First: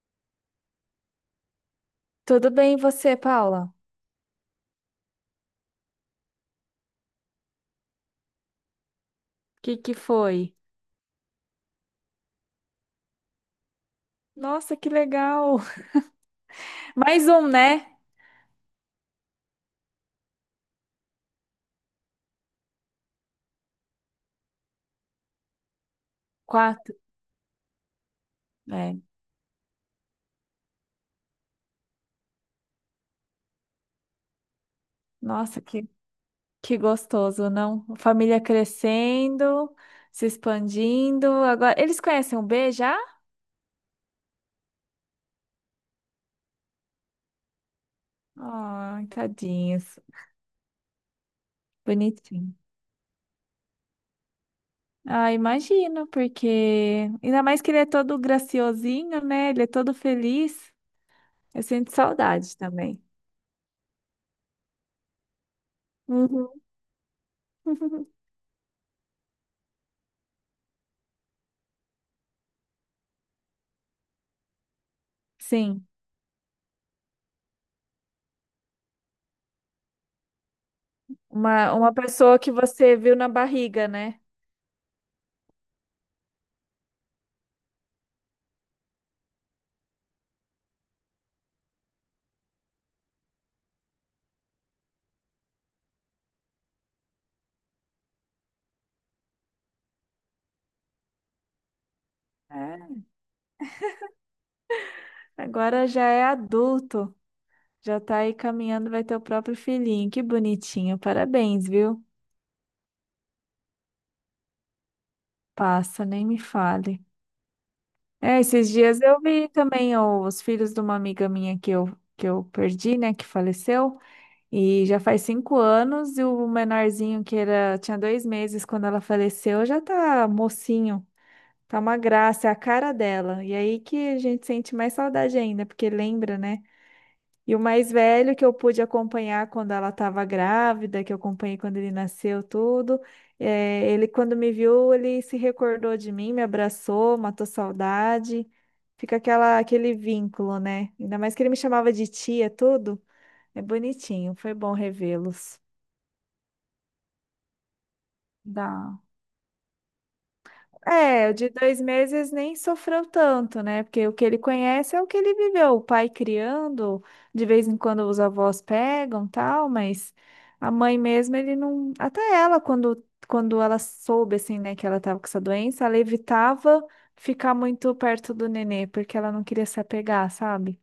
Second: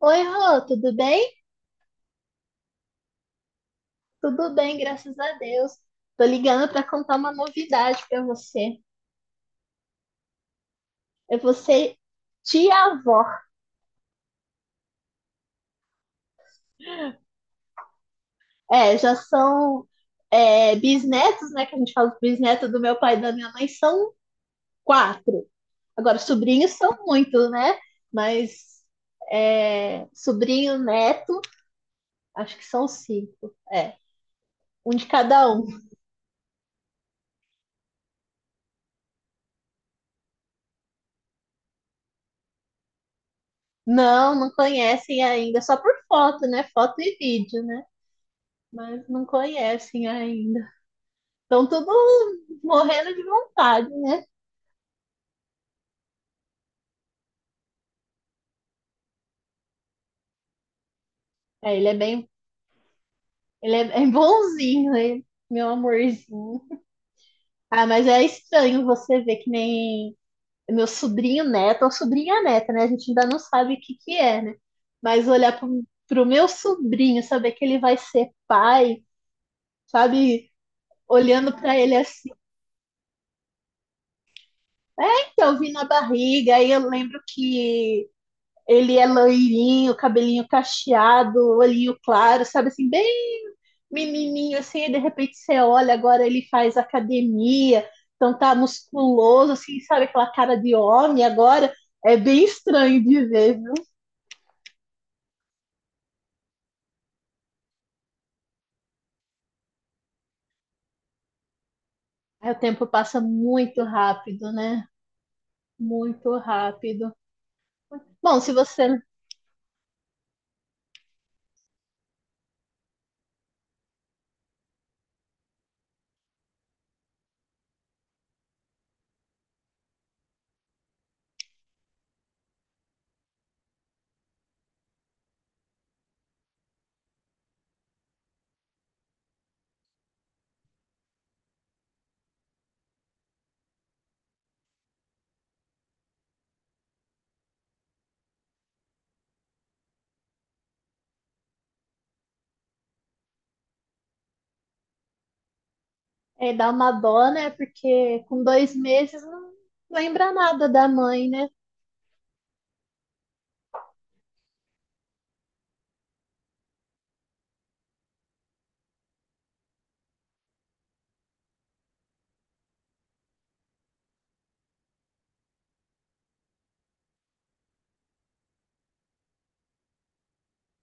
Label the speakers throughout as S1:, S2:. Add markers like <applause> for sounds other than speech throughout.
S1: Oi, Rô, tudo bem?
S2: Tudo bem, e você, Paula?
S1: Tudo bem, graças a Deus. Tô ligando para contar uma novidade para você.
S2: O que que foi?
S1: É você, tia-avó.
S2: Nossa, que legal! <laughs> Mais um, né?
S1: É, já são bisnetos, né? Que a gente fala bisneto do meu pai e da minha mãe, são quatro. Agora, sobrinhos
S2: Quatro.
S1: são muito, né? Mas
S2: É.
S1: sobrinho, neto, acho que são cinco. É, um de cada
S2: Nossa,
S1: um.
S2: que gostoso, não? A família crescendo, se expandindo. Agora, eles conhecem o B já?
S1: Não, não conhecem ainda, só por foto, né? Foto e vídeo, né?
S2: Ai,
S1: Mas não
S2: tadinhos.
S1: conhecem ainda. Estão tudo
S2: Bonitinho.
S1: morrendo de vontade, né?
S2: Ah, imagino, porque ainda mais que ele é todo graciosinho, né? Ele é todo feliz. Eu
S1: É, ele
S2: sinto
S1: é bem,
S2: saudade também.
S1: <laughs> bonzinho, né? Meu
S2: Uhum.
S1: amorzinho. Ah, mas é
S2: <laughs>
S1: estranho você ver que nem meu sobrinho neto ou sobrinha neta, né? A gente ainda não sabe o que que é, né? Mas
S2: Sim,
S1: pro meu sobrinho, saber que ele vai ser pai, sabe? Olhando
S2: uma,
S1: pra
S2: uma
S1: ele assim,
S2: pessoa que você viu na barriga, né?
S1: eu vi na barriga, aí eu lembro que ele é loirinho, cabelinho cacheado, olhinho claro, sabe assim, bem menininho assim, e de repente você olha, agora ele faz academia, então tá musculoso, assim, sabe aquela cara de homem agora? É bem estranho
S2: É.
S1: de ver, viu?
S2: Agora já é adulto, já tá aí caminhando, vai ter o próprio filhinho. Que bonitinho, parabéns, viu?
S1: Aí o tempo passa muito rápido, né?
S2: Passa, nem
S1: Muito
S2: me fale.
S1: rápido. Bom,
S2: É,
S1: se
S2: esses
S1: você
S2: dias eu vi também ó, os filhos de uma amiga minha que eu perdi, né, que faleceu, e já faz 5 anos, e o menorzinho que era, tinha 2 meses quando ela faleceu, já tá mocinho, tá uma graça, é a cara dela. E aí que a gente sente mais saudade ainda, porque lembra, né? E o mais velho que eu pude acompanhar quando ela estava grávida, que eu acompanhei quando ele nasceu, tudo. Ele, quando me viu, ele se recordou de mim, me abraçou, matou saudade. Fica aquele vínculo, né? Ainda mais que ele me chamava de tia, tudo. É bonitinho, foi bom revê-los.
S1: É, dá uma dó, né? Porque com dois
S2: Dá.
S1: meses não lembra nada da mãe,
S2: É, o
S1: né?
S2: de 2 meses nem sofreu tanto, né? Porque o que ele conhece é o que ele viveu, o pai criando, de vez em quando os avós pegam, tal, mas a mãe mesmo, ele não. Até ela, quando ela soube, assim, né, que ela tava com essa doença, ela evitava ficar muito perto do nenê, porque ela não queria se apegar, sabe?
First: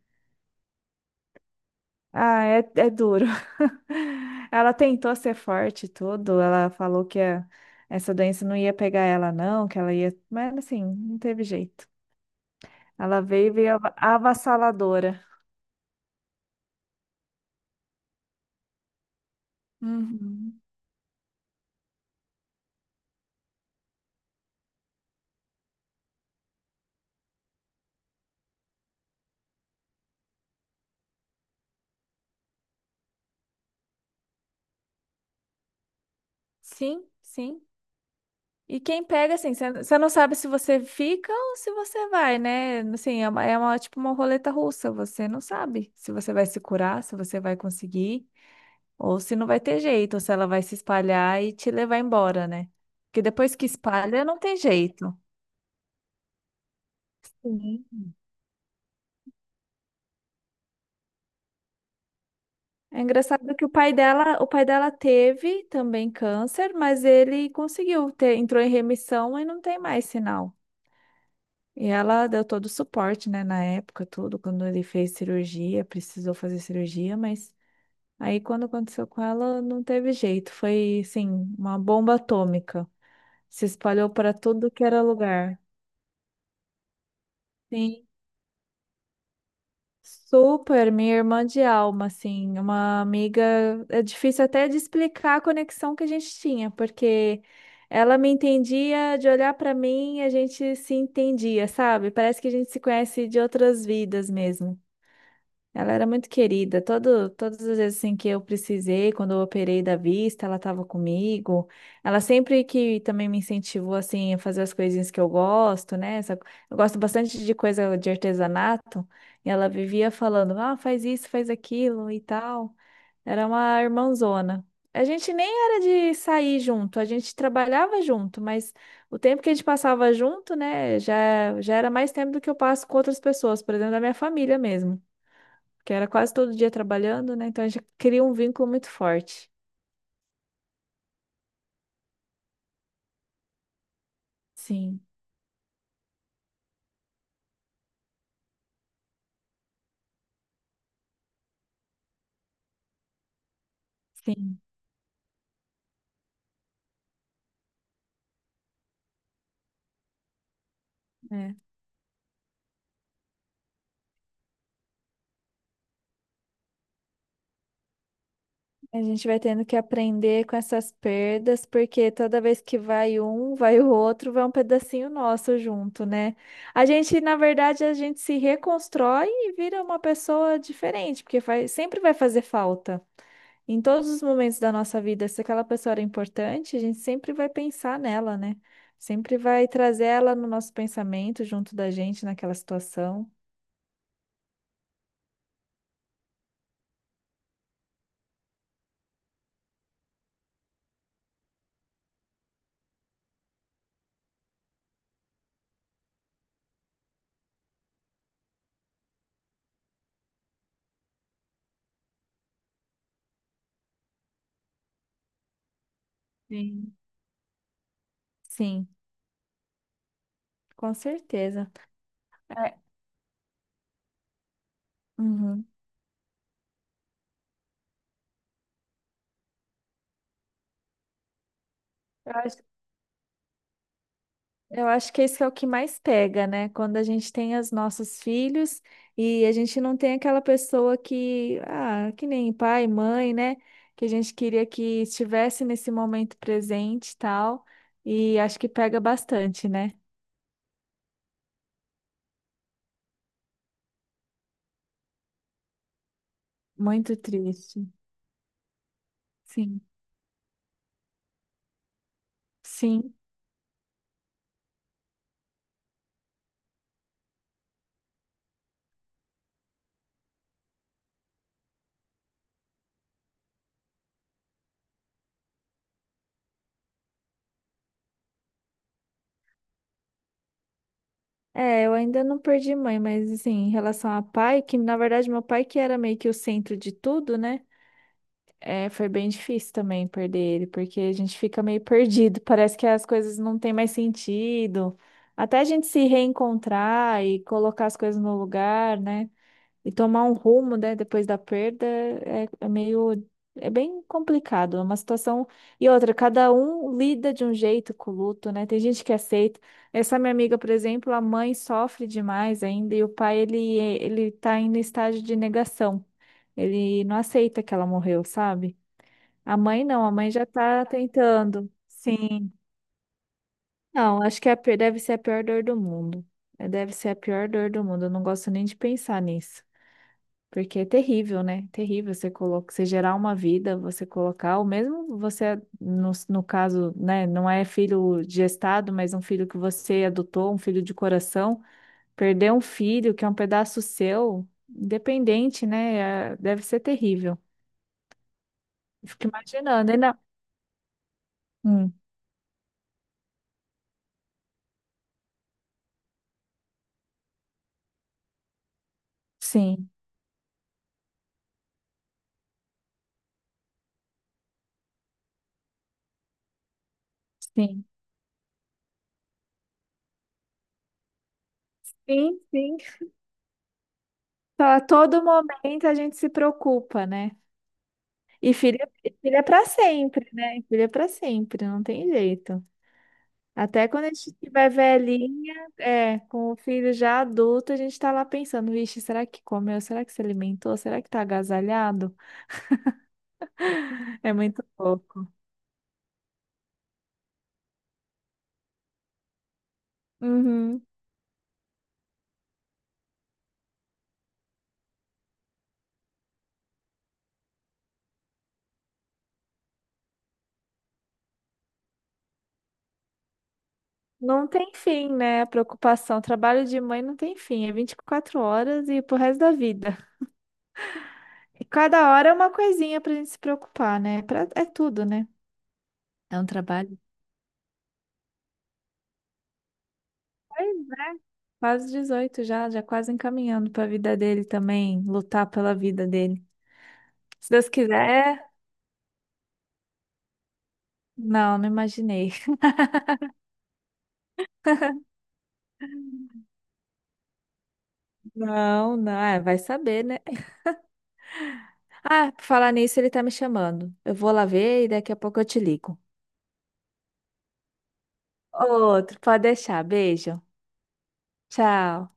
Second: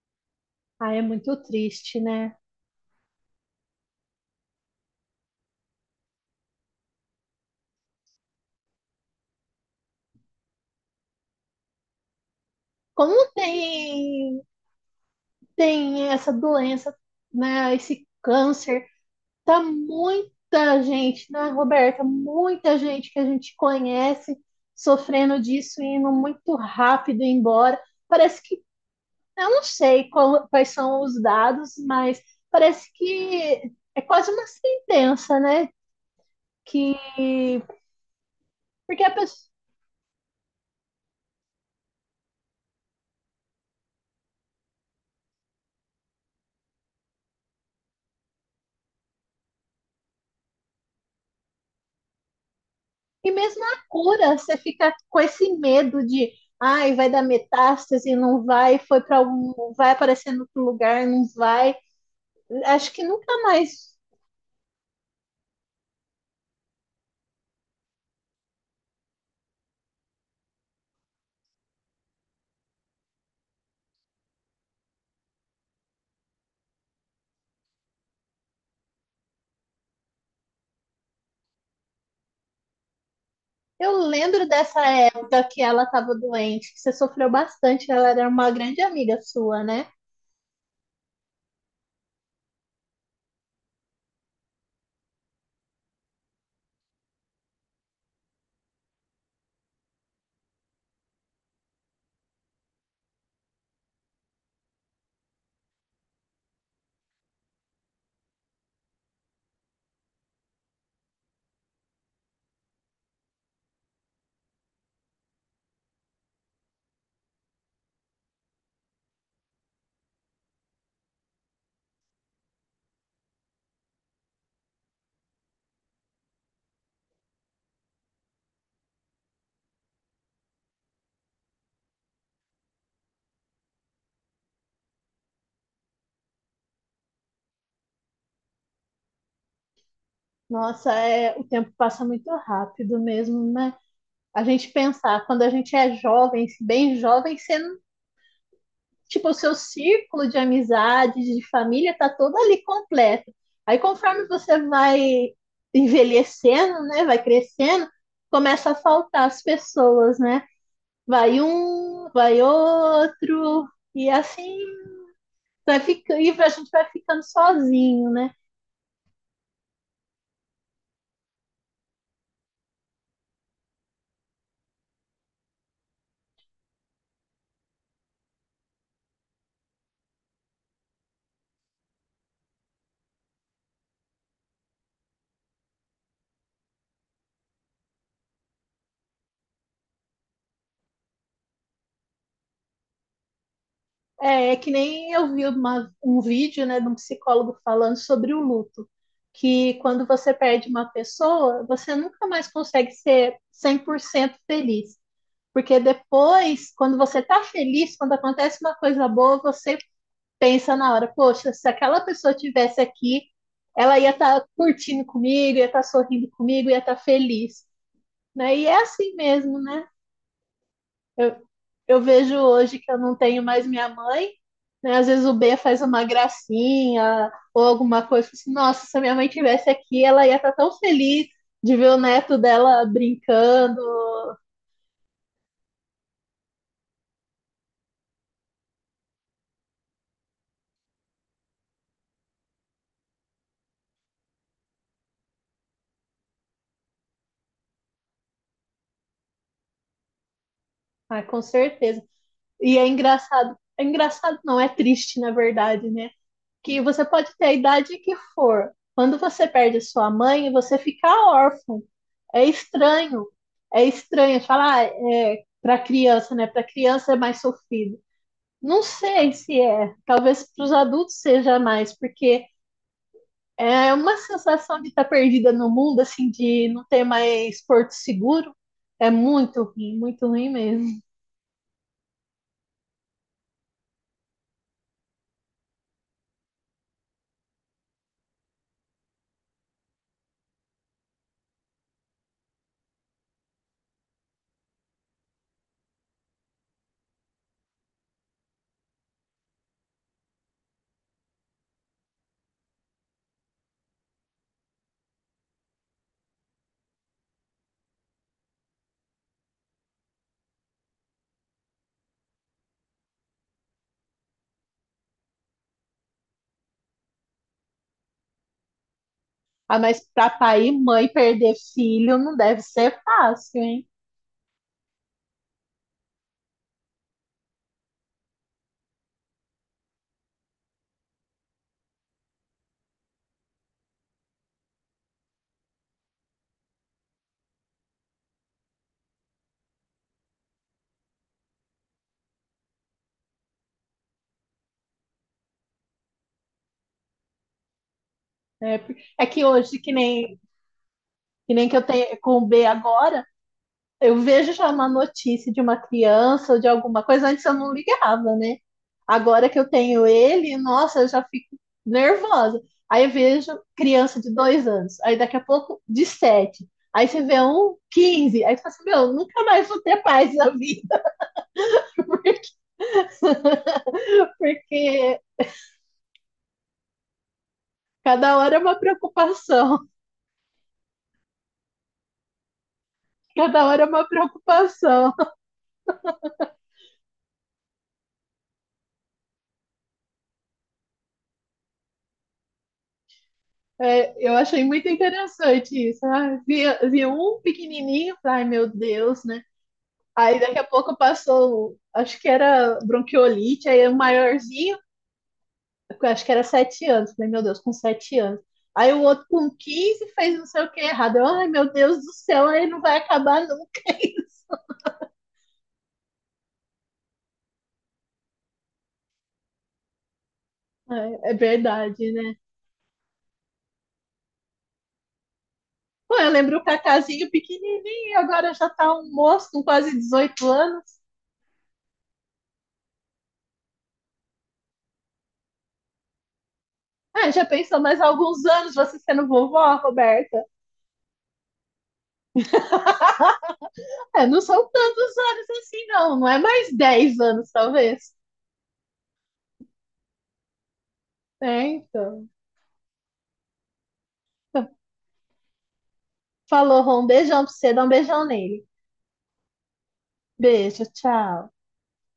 S1: Ah, é muito triste, né?
S2: Ah, é, é duro. <laughs> Ela tentou ser forte e tudo, ela falou que essa doença não ia pegar ela, não, que ela ia. Mas assim, não teve jeito.
S1: Como
S2: Ela veio e veio
S1: tem,
S2: avassaladora.
S1: tem essa doença, né? Esse câncer. Tá
S2: Uhum.
S1: muita gente, né, Roberta? Muita gente que a gente conhece sofrendo disso e indo muito rápido embora. Parece que, eu não sei quais são os dados, mas parece que é quase uma sentença, né? Que,
S2: Sim, sim. E
S1: porque
S2: quem
S1: a
S2: pega,
S1: pessoa,
S2: assim, você não sabe se você fica ou se você vai, né? Assim, tipo uma roleta russa. Você não sabe se você vai se curar, se você vai conseguir, ou se não vai ter jeito, ou se ela vai se espalhar e te levar embora, né? Porque
S1: E
S2: depois
S1: mesmo
S2: que
S1: a
S2: espalha,
S1: cura,
S2: não
S1: você
S2: tem
S1: fica
S2: jeito.
S1: com esse medo de, ai, vai dar
S2: Sim.
S1: metástase, não vai, foi para algum, vai aparecer em outro lugar, não vai. Acho
S2: É
S1: que nunca
S2: engraçado que
S1: mais.
S2: o pai dela teve também câncer, mas ele conseguiu ter, entrou em remissão e não tem mais sinal. E ela deu todo o suporte, né, na época, tudo, quando ele fez cirurgia, precisou fazer cirurgia, mas aí quando aconteceu com ela, não teve jeito, foi, assim, uma bomba atômica. Se
S1: Eu
S2: espalhou para
S1: lembro
S2: tudo
S1: dessa
S2: que era
S1: época
S2: lugar.
S1: que ela estava doente, que você sofreu bastante,
S2: Sim,
S1: ela era uma grande amiga sua, né?
S2: super, minha irmã de alma, assim, uma amiga, é difícil até de explicar a conexão que a gente tinha, porque ela me entendia de olhar para mim, a gente se entendia, sabe? Parece que a gente se conhece de outras vidas mesmo. Ela era muito querida. Todo, todas as vezes assim, que eu precisei, quando eu operei da vista, ela estava comigo. Ela sempre que também me incentivou assim, a fazer as coisinhas que eu gosto, né? Eu gosto bastante de coisa de artesanato. E ela vivia falando, ah, faz isso, faz aquilo e tal. Era uma irmãzona. A gente nem era de sair junto, a gente trabalhava junto, mas o tempo que a gente passava junto, né, já era mais tempo do que eu passo com outras pessoas, por exemplo, da minha família mesmo que era quase todo dia trabalhando, né? Então a gente cria um vínculo muito forte.
S1: Nossa, é, o tempo passa muito rápido mesmo, né? A gente
S2: Sim,
S1: pensar, quando a gente é jovem, bem jovem, você, não- tipo, o seu círculo de amizades, de família, tá todo ali completo. Aí, conforme
S2: sim.
S1: você vai envelhecendo, né, vai crescendo, começa a faltar as pessoas, né? Vai
S2: É.
S1: um, vai outro, e assim vai ficar e a gente vai ficando sozinho, né?
S2: A gente vai tendo que aprender com essas perdas, porque toda vez que vai um, vai o outro, vai um pedacinho nosso junto, né? A gente se reconstrói e vira uma pessoa diferente, porque sempre vai fazer falta. Em todos os momentos da nossa vida, se aquela pessoa era importante, a gente sempre vai pensar nela, né? Sempre vai trazer ela no nosso pensamento, junto da gente, naquela situação.
S1: É, é que nem eu vi uma, um vídeo né, de um psicólogo falando sobre o luto, que quando você perde uma pessoa, você nunca mais consegue ser 100% feliz. Porque depois, quando você tá feliz, quando acontece uma coisa boa, você pensa na hora, poxa, se aquela pessoa estivesse aqui, ela ia estar tá curtindo comigo, ia estar tá sorrindo comigo, ia estar
S2: Sim.
S1: tá feliz. Né? E é
S2: Sim,
S1: assim mesmo, né?
S2: com
S1: Eu,
S2: certeza.
S1: Eu vejo
S2: É.
S1: hoje que eu não tenho mais minha mãe, né? Às vezes o B
S2: Uhum.
S1: faz uma gracinha ou alguma coisa, assim, nossa, se a minha mãe tivesse aqui, ela ia estar tão feliz de ver o
S2: Eu
S1: neto
S2: acho
S1: dela brincando.
S2: Eu acho que isso é o que mais pega, né? Quando a gente tem os nossos filhos e a gente não tem aquela pessoa que, ah, que nem pai, mãe, né? Que a gente queria que estivesse nesse momento presente e tal. E acho que pega bastante, né?
S1: Ah, com certeza. E é engraçado não, é triste, na verdade, né? Que você
S2: Muito
S1: pode ter a
S2: triste.
S1: idade que for. Quando você perde a
S2: Sim,
S1: sua mãe, você fica órfão. É
S2: sim.
S1: estranho. É estranho falar, ah, é para criança, né? Para criança é mais sofrido. Não sei se é. Talvez para os adultos seja mais, porque é uma sensação de estar perdida no mundo, assim, de não ter mais porto seguro. É muito ruim mesmo.
S2: É, eu ainda não perdi mãe, mas assim, em relação a pai, que na verdade meu pai que era meio que o centro de tudo, né? É, foi bem difícil também perder ele, porque a gente fica meio perdido, <laughs> parece que as coisas não têm mais sentido. Até a gente se reencontrar e colocar as coisas no lugar, né? E tomar um rumo, né, depois da perda, é, é meio. É bem complicado, é uma situação. E outra, cada um lida de um jeito com o luto, né? Tem gente que aceita. Essa minha amiga, por exemplo, a mãe sofre demais ainda e o pai, ele tá em estágio de negação. Ele não aceita que ela morreu, sabe? A
S1: Ah,
S2: mãe
S1: mas
S2: não, a
S1: para
S2: mãe já
S1: pai e
S2: tá
S1: mãe perder
S2: tentando.
S1: filho não
S2: Sim.
S1: deve ser fácil, hein?
S2: Não, acho que deve ser a pior dor do mundo. É, deve ser a pior dor do mundo. Eu não gosto nem de pensar nisso. Porque é terrível, né? Terrível você colocar, você gerar uma vida, você colocar, ou mesmo você, no caso, né, não é filho gestado, mas um filho que você adotou, um filho de coração, perder um filho que é um pedaço seu, independente, né? Deve ser terrível.
S1: É,
S2: Eu
S1: é
S2: fico
S1: que hoje,
S2: imaginando,
S1: que
S2: ainda.
S1: nem, que nem que eu
S2: Hum,
S1: tenho com o B agora. Eu vejo já uma notícia de uma criança ou de alguma coisa, antes eu não ligava, né? Agora que eu
S2: sim,
S1: tenho ele, nossa, eu já fico nervosa. Aí eu vejo criança de 2 anos, aí daqui a pouco de sete. Aí você vê um
S2: sim.
S1: 15. Aí você fala assim, meu, nunca mais vou ter paz na vida,
S2: Sim, sim.
S1: <laughs>
S2: Só a
S1: porque
S2: todo momento a gente se preocupa, né?
S1: cada
S2: E
S1: hora é uma
S2: filho, Filho é para
S1: preocupação,
S2: sempre, né? Filho é para sempre, não tem jeito.
S1: <laughs> cada hora é
S2: Até quando
S1: uma
S2: a gente estiver
S1: preocupação.
S2: velhinha, é, com o filho já adulto, a gente está lá pensando, vixe, será que comeu? Será que se alimentou? Será que tá agasalhado?
S1: É,
S2: É
S1: eu
S2: muito
S1: achei muito
S2: pouco.
S1: interessante isso. Ah, vi, vi um pequenininho, ai meu Deus, né? Aí daqui a
S2: Uhum.
S1: pouco passou, acho que era bronquiolite, aí o maiorzinho, eu acho que era 7 anos. Falei, meu Deus, com 7 anos. Aí o outro com 15 fez não sei o que errado. Ai, meu Deus do céu, aí não vai acabar nunca.
S2: Não tem fim, né? A preocupação. O trabalho de mãe não tem fim. É 24 horas e pro resto da vida.
S1: É, é
S2: E cada
S1: verdade,
S2: hora é
S1: né?
S2: uma coisinha pra gente se preocupar, né? É tudo, né?
S1: Pô, eu
S2: É um
S1: lembro o
S2: trabalho.
S1: Cacazinho pequenininho, agora já tá um moço com quase dezoito
S2: Pois
S1: anos.
S2: é. Quase 18 já, já quase encaminhando para a vida dele também, lutar pela vida dele.
S1: Ah, já
S2: Se Deus
S1: pensou mais
S2: quiser,
S1: alguns anos você sendo vovó, Roberta?
S2: não, não imaginei.
S1: <laughs> É, não são tantos anos assim, não. Não é mais 10 anos, talvez.
S2: Não, não, é, vai saber, né?
S1: É, então.
S2: Ah, por falar nisso, ele tá me chamando. Eu vou lá ver e daqui a pouco eu te ligo.
S1: Falou, Rô. Um beijão pra você. Dá um beijão nele.
S2: Outro, pode deixar. Beijo.
S1: Beijo, tchau.
S2: Tchau.